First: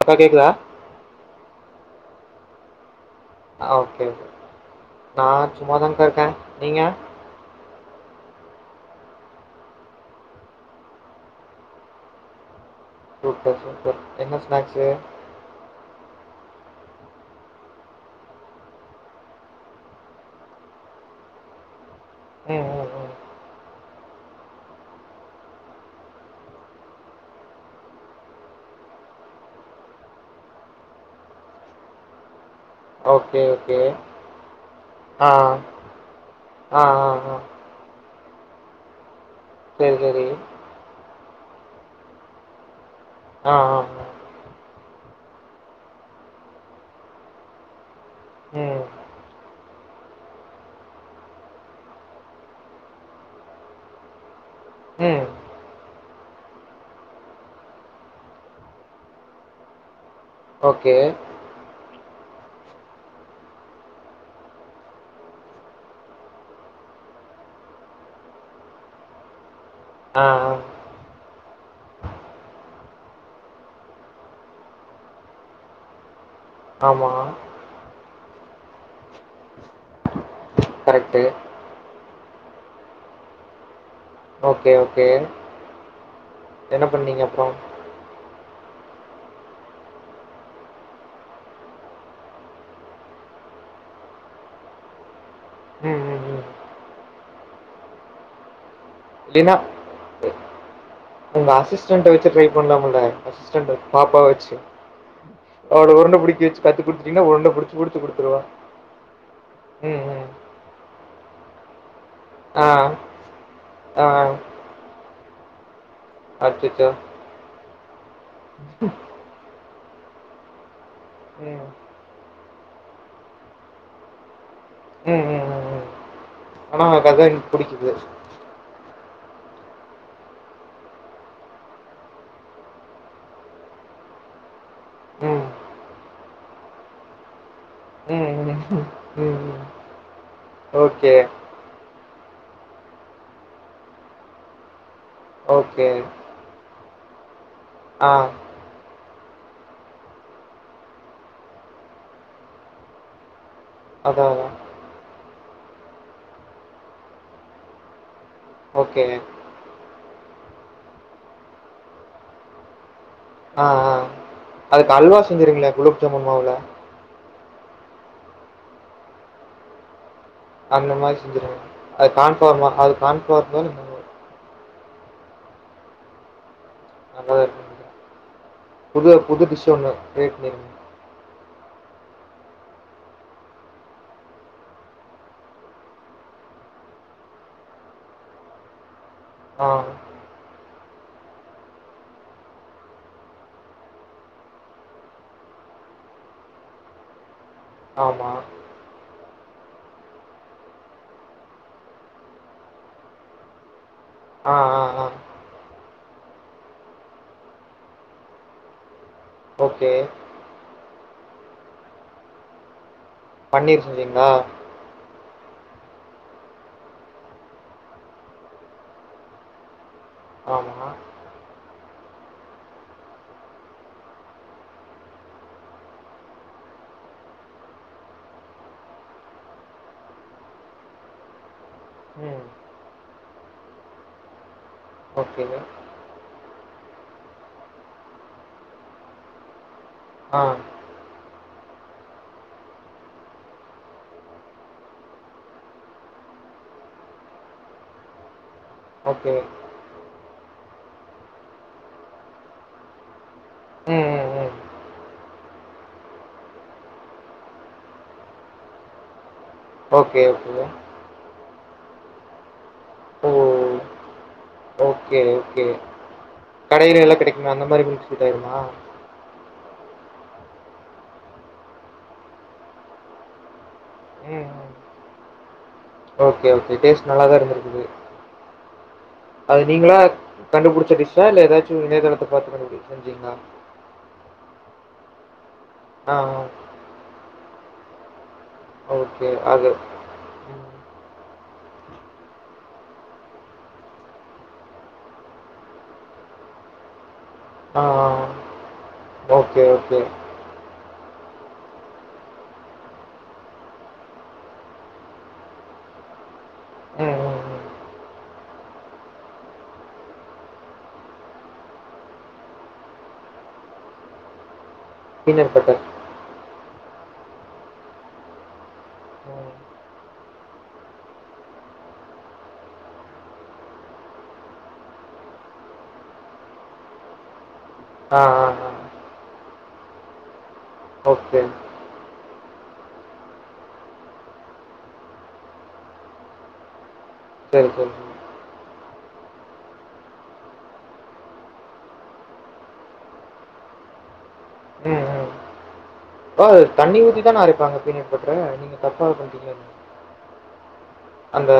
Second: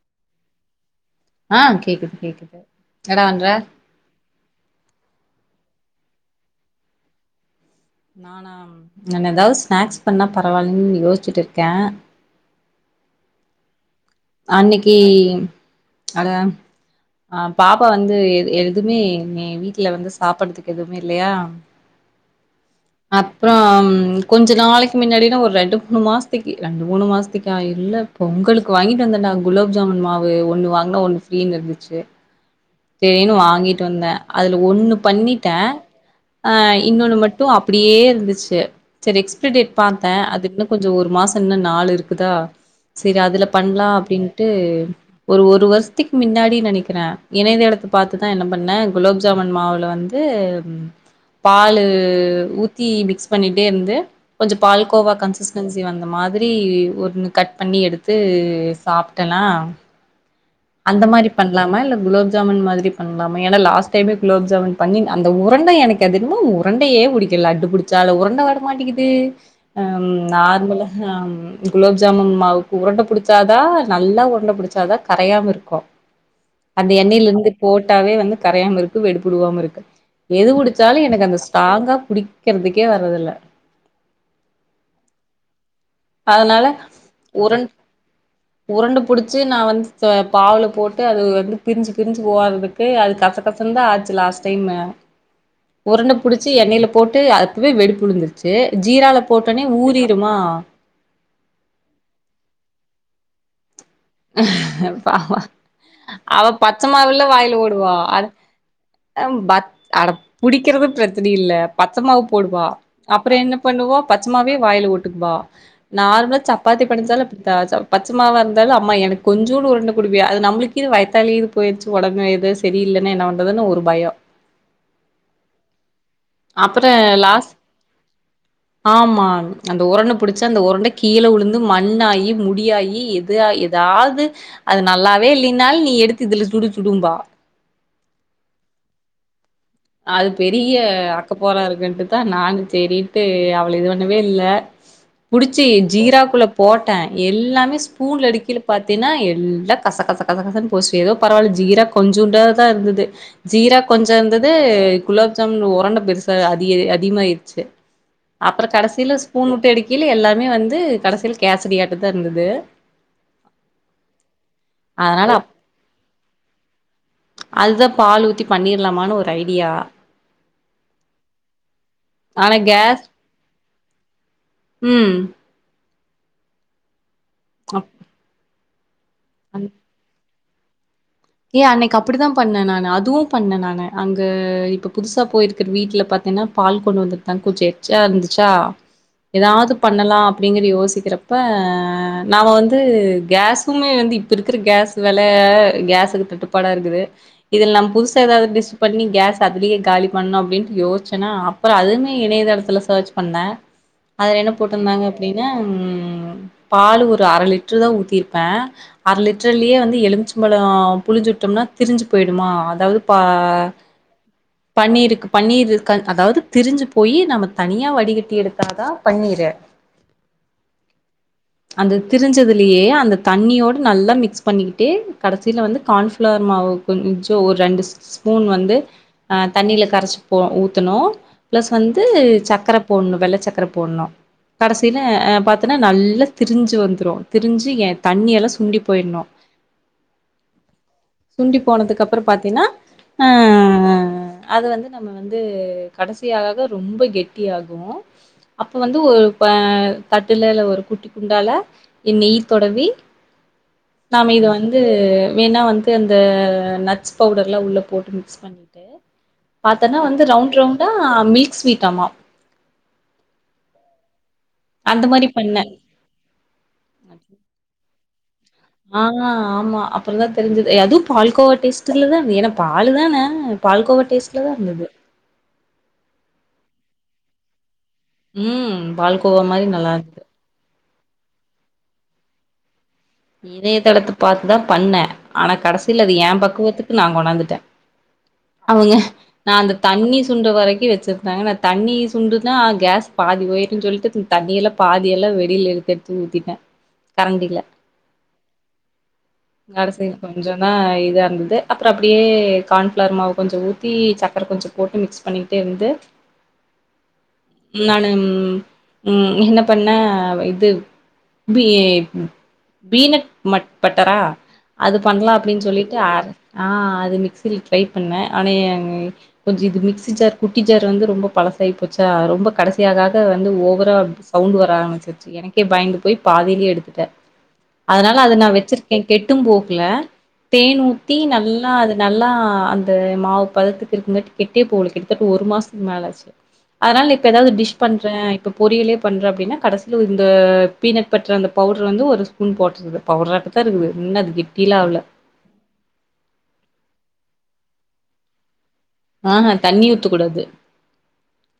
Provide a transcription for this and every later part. இப்ப கேக்குதா. ஆஹ் கேக்கிது கேக்கிது. ஓகே கே நா சும்மாதாக்கா இருக்கே நீங்க. நானா நா ஏதாவது ஸ்நாக்ஸ் பண்ணா பரவாயில்ன்னு யோசிச்சுட்டு இருக்கே. சூப்பர் சூப்பர் என்ன ஸ்நாக்ஸு அன்னைக்கீ அ ஆஹ் பாப்பா வந்து எது எதுமே நீ வீட்ல வந்து சாப்பட்றதுக்கு எதுமே இல்லையா ம் ம் ம் அப்றோ ம் கொஞ்ச நாளக்கி மின்னேடின்னா ஒரு ரெண்டு மூண் மாஸ்த்திக்கு ரெண்டு மூணு மாஸ்த்திக்கா இல்ல பொங்கலுக்கு வாங்கி ட்ந்தடா குலோப் ஜாமுன் மாவு ஒ ன்னு வாங்குனா ஒன்னு ஃப்ரீனு இர்ந்துச்சு தெரினு ஓகே ஓகே வாங்கிட் வந்த அதுல ஒன்னு ஆ பண்ணிட்டஅ ஆ ஆ இன்னொன்னு ஆ மட்டு அப்புடியே இருந்துச்சு சே செரி எக்ஸ் ப்ரிடேட் சரி பாத்த சரி அது இன்ன கொஞ்ச ஒரு மாஸ் துன்ன நாள் இர்க்குதா செரி அதுல ஆ ஆ பண்ணலா ஆ அப்டின்ட்டு ஒரு ஒரு வர்ஸ்த்திக் மின்னாடி நேனைக்றே ஏன்னா இந்த எடத்து பாத்துதா என்ன பண்ண ம் குலோப் ஜாமன் மாவுல வந் து பாலு ஊத்தி மிக்ஸ் பண்ணிட்டே இர்ந்து கொஞ்ச பால்கோவா ம் கன்சிஸ்டன்சி வந்த மாத் துரி ஒன்னு கட் பண்ணி எடுத்து சாப்ட்டலா ஓகே அந்த மாரி பண்லாமா இல்ல குலோப் ஜாமன் மாதுரி பண்லாம எனா லாஸ்ட் டைமே குலோப் ஜாமன் பண்ணி அந்த உரண்டை எனக் அதிகமா உரண்டயே புடிக்க லட்டு புடுச்சாலு உரண்ட வர மாட்டிங்கிது அம் ஆ ஆ நார்மலா ஹம் குலோப் ஜாமுன் மாவுக்கு உரண்ட புடுச்சாதா நல்லா உரண்ட புடிச்சாதா கரயாமருக் கோ அந்த ஆமாம் எண்ணைலிர்ந்து போட்டாவே வந்து கரயாம இருக்கு வெடிப்புளுவாம இருக்க எது புடுச்சாலு கரெக்டு எனக்கு அந்த ஸ்ட்ங்கா புடி க்கெற்துக்கே வர்ரதுல்ல ஓகே ஓகே அதனால என்ன பண்ணீங்க அப்புறம் உரண் உரண்டு புடுச்சு நா வந்து த பாவுல போட்டு அது வந்து பிர்ஞ்சு பிர்ஞ்சு வோற்றதுக்கு அது கச கசன்தா ஆச்சு லாஸ்ட் டைம்மு ம் உரண்ட ம் ம் புடுச்சி எண்ணைல போட்டு அதுப்வே வெடிப்பு உழுந்துர்ச்சே ஜீரால போட்டோனே ஊறிறுமா ஒங்க அசிஸ்டன்ட்ட வச்சு ட்ரை பன்லாமுல்ல அசிஸ்டன்ட் வச் பாபா உருண்டை பிடிக்க அவ வச்சு பச்ச கற்றுக் மாவிள்ள கொடுத்துட்டீங்கன்னா உருண்டை வாயில பிடிச்சி போடுவா பிடிச்சி அத கொடுத்துருவா அம் பத் ம் அடப் ம் புடிக்கிறது பிரச் துரி இல்ல‌ பத் பச்ச மாவு போடுவா ஆ அப்புற என்ன பண்ணுவோ ஆ பச்சமாவே வாயில வுட் ட்டும்பா. நார்மலா சப்பாத்தி அச்சோ பெனஞ்ஜாலே அப்படித்தா சப் பச்சமாவா இருந்தாலு அப் ஆமா எனக் கொஞ்சோ தூலு உருண்ட குடுவ்யா அது நம்மளுக் இது வய்த்தாலியு ம். இது போய்டுச்சு உடனே இது தெரில்லன்னா என்ன பன்ரதுனு ஒரு பயோ உம் உம் உம் உம் ஆனா அப்புற அததா எனக் லாஸ் புடிக்குது. அம் அந்த உரண்ட புடிச்சி அந்த உரண்ட கீழ உழுந்து மண்ணாயி முடியாயி இது ஆய் எதாவ்து அது நல்லாவே ம். இல்லீனாலு நீ எடுத் இதுல சுடு சுடும்பா. ம், ம், ம், ம். அது பெரிய ஓகே. அக்கப்போரா இருக்குன்ட்டு தா நானு சேரின்ட்டு அவள இது பண்ணவே இல்ல புடிச்சி ஓகே. ஜீராக்குள்ள போட் டே எல் எல்லாமே ஆ. ஸ்பூன்ல எடிக்கில பாத்தீனா எ ம் எல்லா கச கச கச கசனு போச்சு எதோ பரவால ஜீர கொஞ்சூன்டாதா இருந்தது. ஜீரா கொஞ்ச அதான், இருந்தது அதான். ஏ குலோப் ஜாமு உரண்ட பெருசா அதியே அதிகமாய்ர்ச்சு. அப்ற ஓகே. கடசில ஸ்பூன் உட்டு எடுக்கில எல்லார் மே வந்து கடசில கேசரி யாட்டதா இர்ந்துது ஆஹ் ஆஹ் அதுக்கு அல்வா அப் செஞ்சிருக்ங்ளே குழு [unintelligible] அதுதா பால் ஊத்தி பண்ணிரலாமானு ஒரு ஐடியா அந்த மாரி செஞ்சிருங்க அது ஆனா கான்ஃப்ளவர் மா அது கான்ஃப்ளவர் பதிலு இன்னொரு உம் ஆமா இருக்குதுக்கா அப் புது புது அந் டிஷ் ஒன்னு கிரியேட் [unintelligible] ஏ அன்னைக்கு அப்டித்தா பண்ண நானு அதுவு பண்ண நானு அங்க இப்ப புதுசா போயிருக்குற வீட்ல பாத்தீன்னா பால் கொண்டு வந்ததுதா கொஞ்சோ எச்சா இருந்துச்சா ஆ. ஏதாது பண்ணலா அப்டிங்கற யோசி கீக்கறப்ப நாம வந்து கேஸுமே வந்து இப்ப இருக்ற கேஸ் வேல கேஸ் [unintelligible] தட்டுப்பாடா இருக்குது இதுல நம் புதுசு ஆமா. ஏதாது டிஸ் பண்ணி கேஸ் அதுலே காலி பன்னோ அப்டின்னு யோஷ்சன்னா அப்றோ அதுமே இணையதளத்துல சேர்ச் பன்ன அதுல என்ன ஆ, ஆ, போட்டுருந்தாங்க ஆ. அப்டின்னா உம் பாலு ஒரு அர லிட்டர் தா ஊத்தி இருப்ப அர லிட்டர் லிட்டர்லையே ஓகே. வந்து எலுமிச்ச பழோ புளிஞ்சுட்டோம்னா திரிஞ்சு போயிடுமா அதாது பா பன்னீர் செஞ்சீங்களா? பண்ணிருக்கு பண்ணீர் [unintelligible] அதாவது திரிஞ்சு போயி நம்ம தனியா வடிகட்டி எடுத்தாதா பண்ணீரு ஆமா. அந்த திரிஞ்சதுலியே அந்த தண்ணியோடு நல்லா மிக்ஸ் பண்ணிகிட்டே கடசில வந்து கான்ஃபிளவர் மாவு கொஞ்சோ ஒரு ரெண்டு ஸ்பூன் வந்து அஹ் தண்ணில கரச்சி போ ஊத்தணு பிளஸ் வந்து ம். சக்கர போட்ணு வெள்ள சக்கர போட்ணு கடசில அஹ் ஓகே. பாத்தன்னா நல்லா திரிஞ்சு வந்துரு திரிஞ்சு என் தண்ணி எல்லா சுண்டி போய்ட்ணு ஆ. சுண்டி போனதுக்கு அப்றோ பாத்தீன்னா அஹ் அது வந்து நம்ம வந்து கடைசி ஆக ஆக ரொம்ப கெட்டியாகூ அப்போ வந்து ஒரு ஓகே. தட்டுல இல்ல ஒரு குட்டி குண்டால நெய்தொடவி ம், ம், நாம இத ம். வந்து வேணா வந்து து அந்த நட்ஸ் பவுடர்ல்லா உள்ள போட்டு மிக்ஸ் பண்ணிட்டு பாத்தன்னா வந்து ஓகே, ஓகே. ரவுண்ட் ரவுண்டா மில்க் ஸ்வீட்டாமா ஓ! அந்த ஓகே மாரி ஓகே பண்ணே கடைலேலா கெடைக்குமே அந்த மாதிரி மில்க் ஷே ஆஹ் ஆமா அப்றோதா தெரிஞ்சது ஏ அதுவூ பால்கோவா டேஸ்டில் தானே ஏன்னா பாலு தான பால்கோவ டேஸ்ட்ல ம், தான் ம். இருந்திது நல்ல தா இருந்திருக்குது உம் பால்கோவா மாரி நல்லா இருக்குது ச இல ஏதாச்சூ இனணையதளத்த பாத்து கண்டு இதையதளத்து பாத்து தா பண்ணே ஆனா கடைசில அது ஆ, யே ஆ. பக்குவத்துக்கு நா கொணாந்துட்டே அவங்க ஓகே. நா அது அந்த தண்ணி சுண்டு ம். வரைக்கு வச்சிருந்தாங்க ந தண்ணி சுண்டுனா கேஸ் பாதி போயிடும்ன்னு சொல்லிட்டு தண்ணி எல்லாம் பாதி எல்லாம் வெளில எடுத்து எடுத்து ஊத்திட்டே கரண்டி ல்ல ஆ, ஆ. Okay, okay. கடைசி கொஞ்சொனா இதா இருந்தத் த்து அப்புற அப்டியே கான்ஃளார் மாவு கொஞ்சொ ஊத்தி சக்கர கொஞ்சொ போட்டு மிக்ஸ் பண்ணிக்கிட்டே இருந்து உம் உம் உம் நானு உம் என்ன பண்ணே இது பி பீனட் மட் பட்டரா அது பண்ணலாம் பீனட் அப்டின்னு பட்டர். சொல்லிட்டு ஆர் ஆஹ் அது மிக்சில் ட்ரை பண்ணே ஆனேங் ம். கொஞ்சொ இது மிக்சி ஜார் குட்டி ஜார் வந்து ரொம்ப பழசாயி போச்சா ரொம்ப கடைசியாக வந்து ஓவரா சவுண்ட் வர ஆரம்பிச்சிருச்சி எனக்கே பயந்து போய் பாதையிலேயே எடுத்துட்டே அதனால ஆ, அது ஆ, நா ஆ. வெச்சிருக்கே கேட் மட்டும் போக்ல தேன் ஊத்தி ஓகே. நல்லா அது நல்லா அந்த மாவு பதத்துக்கு இருக்குங்கட்டி கெட்டி கிட்டத்தட்ட ஒரு மாசத்துக்கு மேலாச்சு அதனால இப்ப ஏதாது சரி, டிஷ் சரி, சரி. பண்றன் இப்ப பொரியலே பண்ற அப்டின்னா கடைசில இந்த பீனட் பட்டரு அந்த பவுடர் வந்து ஒரு ஸ்பூ குண் போட்டுது பவரா தா இருக்குது முன்ன அதுக் உம் உம் அ தண்ணி ஊத்திதா நா அர வாங்க பீனட் பட்டரு நீங்க தப்பா ஆஹா பண்டிங்க தண்ணி ஊத்தக்கூடாது அந்த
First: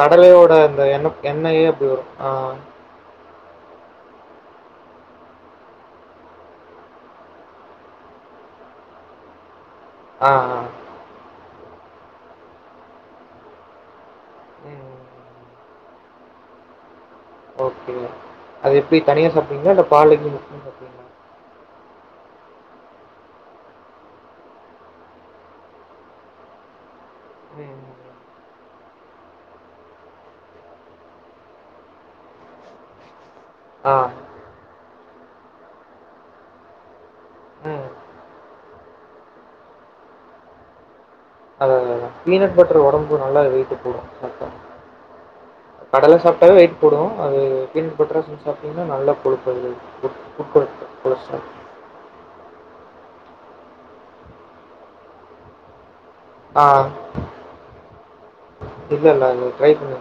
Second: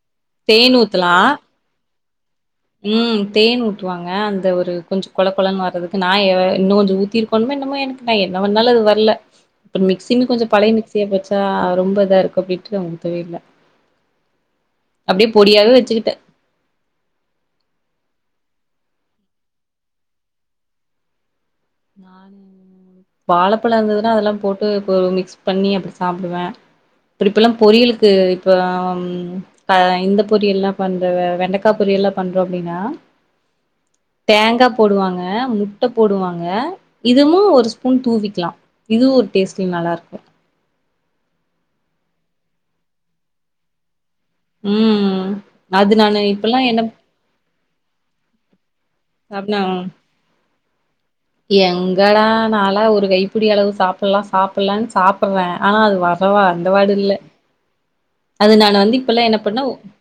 கடலையோட தேன் இந்த எண்ணோ ஊத்தலா எண்ணெயே எப்டி வரு ஆஹ் ம் தேன் ஊத்துவாங்க அந்த ஒரு கொஞ்சோ கொழ கொழன்னு வர்றதுக்கு நா ஏஹ் இன்னும் கொஞ்சோ ஊத்தி இருக்கணுமோ என்னமோ எனக்கு நா என்ன பண்ணாலும் அது வர்ல மிக்சினு ஆ, கொஞ்சொ ஆ. பழைய மிக்சியா போச்சா அது ரொம் போதா இருக்கு அப்டின்டு அமுத்தவே இல்ல ம். அப்டியே பொடியாவே வச்சுக்கிட்டே ஓகே அது எப்டி தனியா சாப்ட்டுவிங்களா இல்ல பால்லு [unintelligible] மிக்ஸ் பண்ணி சாப்டுவிங்களா நான் வாழப்பழ இருந்ததுன்னா அதெல்லா போட்டு இப்போ ஒரு மிக்ஸ் பண்ணி அப்டி சாப்டுவே இப்பட் இப்பல்லா ம். பொரியலுக்கு இப்ப ஆஹ்ம் அஹ் இந்த பொரியல் எல்லா பண்ற வெண்டைக்கா பொரியல்லா பண்றோ அப்டின்னா ஆ. தேங்கா போடுவாங்க முட்ட போடுவாங்க ய இதுமோ ஒரு ம். ஸ்பூன் தூவிக்கலா இதுவு ஒரு டேஸ்ட்டிங் நல்லா இருக்கு அத அதா பீனட் பட்டர் ஒடம்புக்கு நல்லா வெயிட்டு போடு சாப்ட்டா ம் அது கடல நானு சாப்ட்டாவே இப்பல்லாம் வெயிட் என்ன போடும் அது பின் குற்ற [unintelligible] இன்னா நல்லா சாப்னா [inaudible] எங்கடா நாளா ஒர் கைப்புடி அளவு சாப்ட்லா சாப்ட்லானு சாப்ட்றே ஆனா அது வர அப்பவு ஆ. அந்த வாடு இல்ல அது நான் வந்து இல்ல இல்ல இப்பல்லா என்ன இல்ல டிரை பண்ண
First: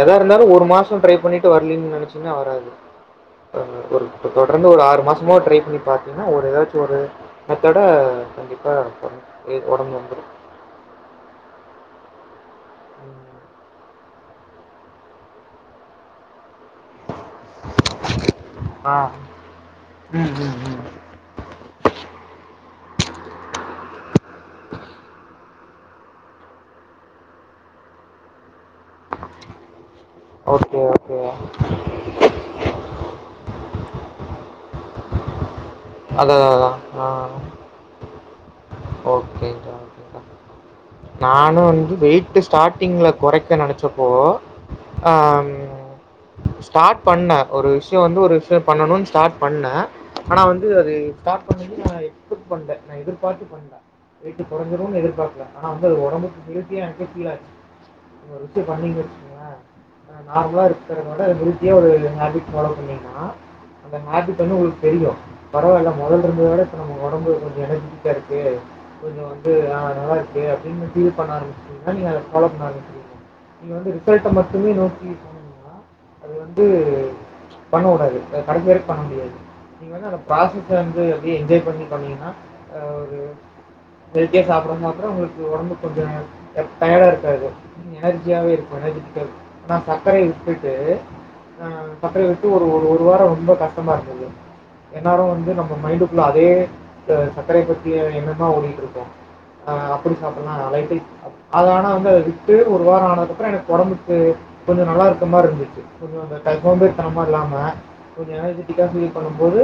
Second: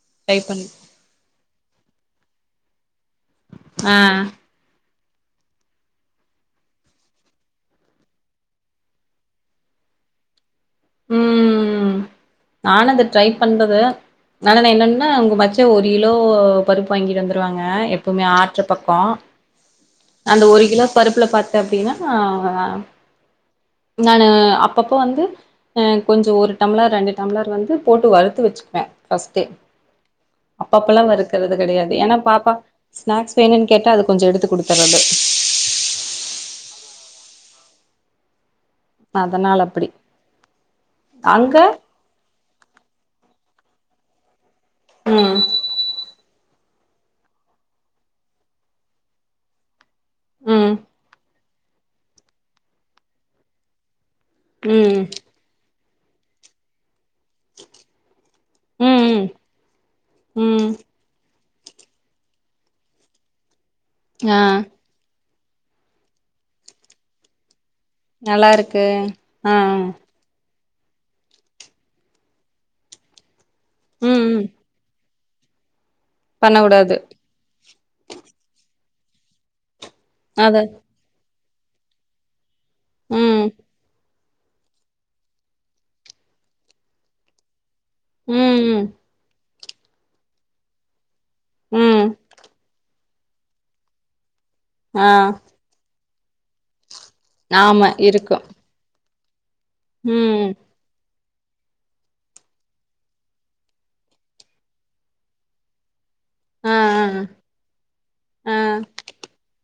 எத ட்ரை இருந்தாலும் பண் ஒரு மாசம் டிரை பண்ணிட்டு வரலீங்கு நெனைச்சுன்னா வராது ஆ ஒரு தொடர்ந்து ஒரு ஆறு மாசம் சும்மா ட்ரை பண்ணி பாத்தீங்கன்னா ஒரு ஏதாச்சும் ஒரு மெத்தட கண்டிப்பா [unintelligible] ஒடம்பு வந்துடும் உம்ம்ம் நானு அந்த ட்ரை பண்ணது னாலென்ன என்னன்னா உங்க மச்ச ஒரு கிலோ பருப்பு வாங்கிட்டு வந்துருவாங்க எப்பவுமே ஆட் ச்ச ஆ பக்கோ ம் அந்த ம் ஒரு ம் கிலோ பருப்புல பாத் த்து அப்படின்னா நானு அப்பப்போ வந்து கொஞ்சோ ஒரு டம்ளர் ரெண்டு டம்ளர் வந்து போட்டு வறுத்து வச்சுப்பேன் ஃபர்ஸ்ட்டே ஓகே ஓகே க்குறது கெடையாது ஏன்னா பாப்பா ஸ்நாக்ஸ் வேணும்னு கேட்டா அது கொஞ்சோ எடுத்து கொடுத்துறது அதாது அதான் ஆஹ அதனால அப்படி ஓகேக்கா நானும் வந்து வெயிட் ஸ்டார்ட்டிங்ல கொறைக் க்க நினைச்சுப்போ ஆ ஆ ம் ஸ்டார்ட் பண்ணேன் ஒரு விஷயம் வந்து ஒரு விஷயம் பண்ணணும்னு ஸ்டார்ட் பண்ணே ஆனா வந்து ம் அது ஸ்டார்ட் பண்ணது நான் எக்ஸ்பர்ட் பண்ணல நான் எதிர்பார்த்து பண்ணல வெய்ட்டு குறசிரும்னு ம் எதிர்பாக்கல ஆனா வந்து ஒரு ஒடம்புக்கு ஹெல்த்தியா [unintelligible] ஒரு விஷயம் பண்ணீங்க ம் வச்சுகுங்களே நார்மலாக ம் இருக்கிறதனால மகிழ்ச்சியா ஒரு ஹெல்த்தியாக ஃபாலோ பண்ணீங்கன்னா அந்த மாற்று ஆ பண்ணு உங்களுக்கு தெரியும் பரவாயில்ல மொதல்ல இருந்தத விட இப்ப நம்ம ஒடம்பு கொஞ்சோ எடைகி [unintelligible] இருக்கு கொஞ்சோ வந்து ஆ நல்லா க்கு அப்படின்னு ஃபீல் பண்ண ஆரம்பச்சுருவீங்க நீங்க எஸ்ட்ராவா பண்ண ஆரம்பிச்சுருவீங்க நீங்க வந்து ரிசல்ட்ட ம் மட்டுமே நோக்கி போனீங்கன்னா, அது பண்ண வந்து கூடாது பண்ண கூடாது ஏன் கடைசிவரைக் பண்ண முடியாது நீங்கவென அந்த அது பாசத்துல வந்து அப்டியே என்ஜாய் பண்ணி பண்ணீங்கன்னா தா ஒரு ம் ஹெல்தியா சாப்புறம்மா அப்புறோ உங்களுக்கு ஒடம்பு கொஞ்சோ டய டயர்டா இருக்காது என் எனர்ஜியாவே ம் இருக்கும் ம் எனர்ஜெடிக்கா இருக் நான் சக்கரையே விட்டுட்டு ஆஹ ம் சக்கரைய விட்டு ஒரு ஒரு ஒரு ஒரு வாரோ ரொம்ப கஷ்டமா இருக்குது ஆ எல்லாரு‌ வந்து நம்ம மைண்ட லா அதே அது சக்கரை ஆமா பத்தியே இருக்கு எண்ணந்தா ஓடிட்டு இருக்கு ஆ அப்படி ம் சாப்பிட்லா அலைகள் அத ஆனா வந்து அதை விட்டு ஒரு வாரோ ஆனதுக் அப்றோ எனக்கு ஒடம்புக்கு கொஞ்சோ நல்லா இருக்க மாரி இருந்துச்சு கொஞ்சோ அது ஆ ஆ சோம்பேறித்தனமா இல்லாம கொஞ்சோ ஆ எனஜிட்டிக்காக சீ பண்ணும் போது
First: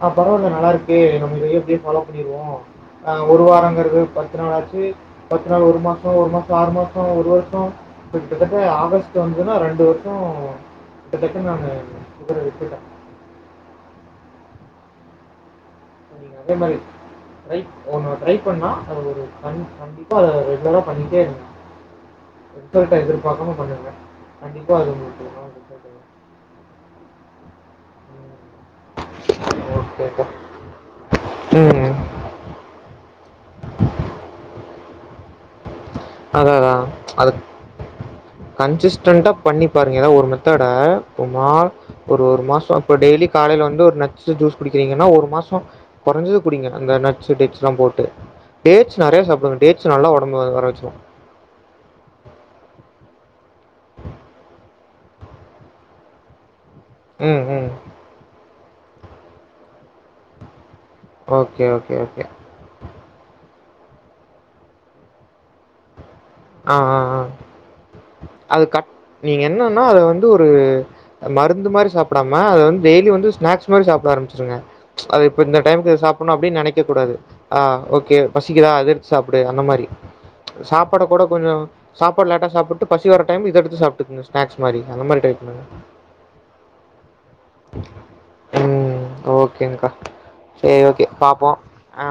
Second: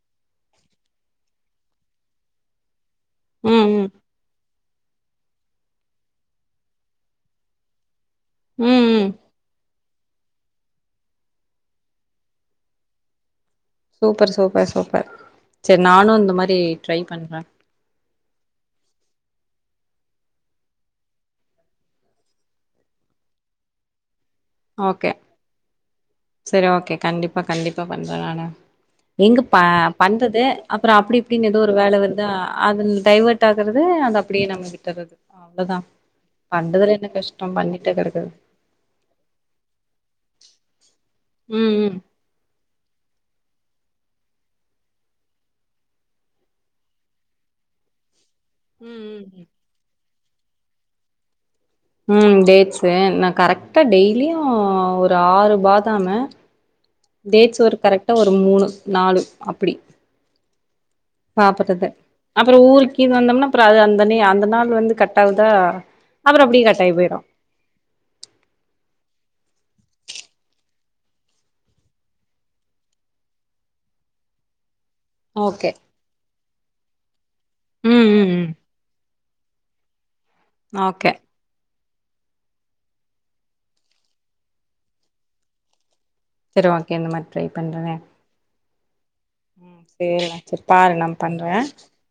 ஆ பரவால்ல நல்லா இருக்கு நம்ம இத இப்டியே ஃபாலோ பண்ணிருவோ ஆ ஒரு ம் ம் வாரோங்கிறது பத் ள் ஆச்சு பத்து நாள் ஒரு மாசோ ஒரு மாசோ ஆறு மாசோ ஒரு வருஷோ கிட்டத்தட்ட ம் ம் ஆகஸ்ட் வந்துசுன்னா ரெண்டு வ க்கு கிட்டத்தட்ட நம்ம பிப்ரவரி போய்ட்டோ சூப்பர் சூப்பர் சூப்பர் ச்செல் நீங்க அதே மாரி ரை ஒன்னு ட்ரை பண்லா அது ஒரு ஃபன் ஃபன் கண்டிப்பா ரெகுலரா பண்ணிட்டே இருக்குனு ரித்தல்ட்ட எதிர்பாக்காம பண்ணுங்க கண்டிப்பா அது [inaudible] ஓகே சரி ஓகே கண்டிப்பா கண்டிப்பா பண்ற நானு ம். இங்கு பா ஓகேக்கா. பண்றது அப்றோ அப்டி இப்டின்னு எதோ ஒரு ம். வேல வருதா அதுன் டைவட் ஆகுறதே அது அப்டியே நம்மகு தரது அவ்ளதா அதா அதா அது கெடக்குது கன்சிஸ்டன்ட்டா பண்ணி பாருங்க ஏனா ஒரு மெத்தட உமால் ம் ம் ஒரு ஒரு மாசோ பு டெய்லி காலைய்ல வந்து ஒரு நட்ஸு ஜூஸ் குடிக்கிறீங்கன்னா ஒரு மாசோ கொறஞ்சது குடிங்க அந்த நட்ஸு டெட்ஸ்லா போட்டு ம் டேட்ஸ் நறையா ம் சாப்டுவு டேட்ஸ் நல்லா ஒட் ரொம்ப வர வச்சுர்வோ ம் டேட்ஸு நா கரக்ட்டா டெய்லியு ஒரு ஆறு பாதாமு ம், டேட்ஸ் ம். ஒர் கரக்ட்டா ஒரு மூணு நாலு அப்புடி ஓகே, சாப்பரது ஓகே, ஓகே. அப்பறோ ஊருக்கி வந்தோம்னா த்ர அது அந்த நீ அந்த நாள் வந்து கட்டாவுதா ஆ ஆ ஆ அது கட் நீங்க என்னன்னா அது வந் வந்து ஒரு மருந்து மாரி சாப்டாம அத வந்து டெய்லி வந்து ஸ்நக்ஸ் மாரி சாப்ட ஆரம்பிச்சிருங்க அது இப்ப இந்த ஓகே டைம்க்கு சாப்ட்ணு அப்டின் நனைக் க்க கூடாது ஆ ம் ஓகே ம் ம் பசிக்குதா அது சாப்டு அந்த மாரி சாப் கூட ஓகே கூட கொஞ்சோ சாப்பாடு லட்டா சாப்பிட்டு பசி வர டைம் இதடுத்து சாப்டுகங்க ஸ்நக்ஸ் மாரி அந்த மாரி ட்ரை பண்ணுங்க சரி ஓகே இந்த மாரி ட்ரை பண்றன ம். ம் ஓகேங்க்கா. சேரி டா சேரி சரி பாரு நா ஓகே. பண்றே பாப்போம். ஆ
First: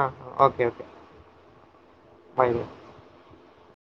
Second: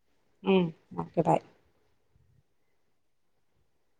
ம் ஓகே பாய் பாய்க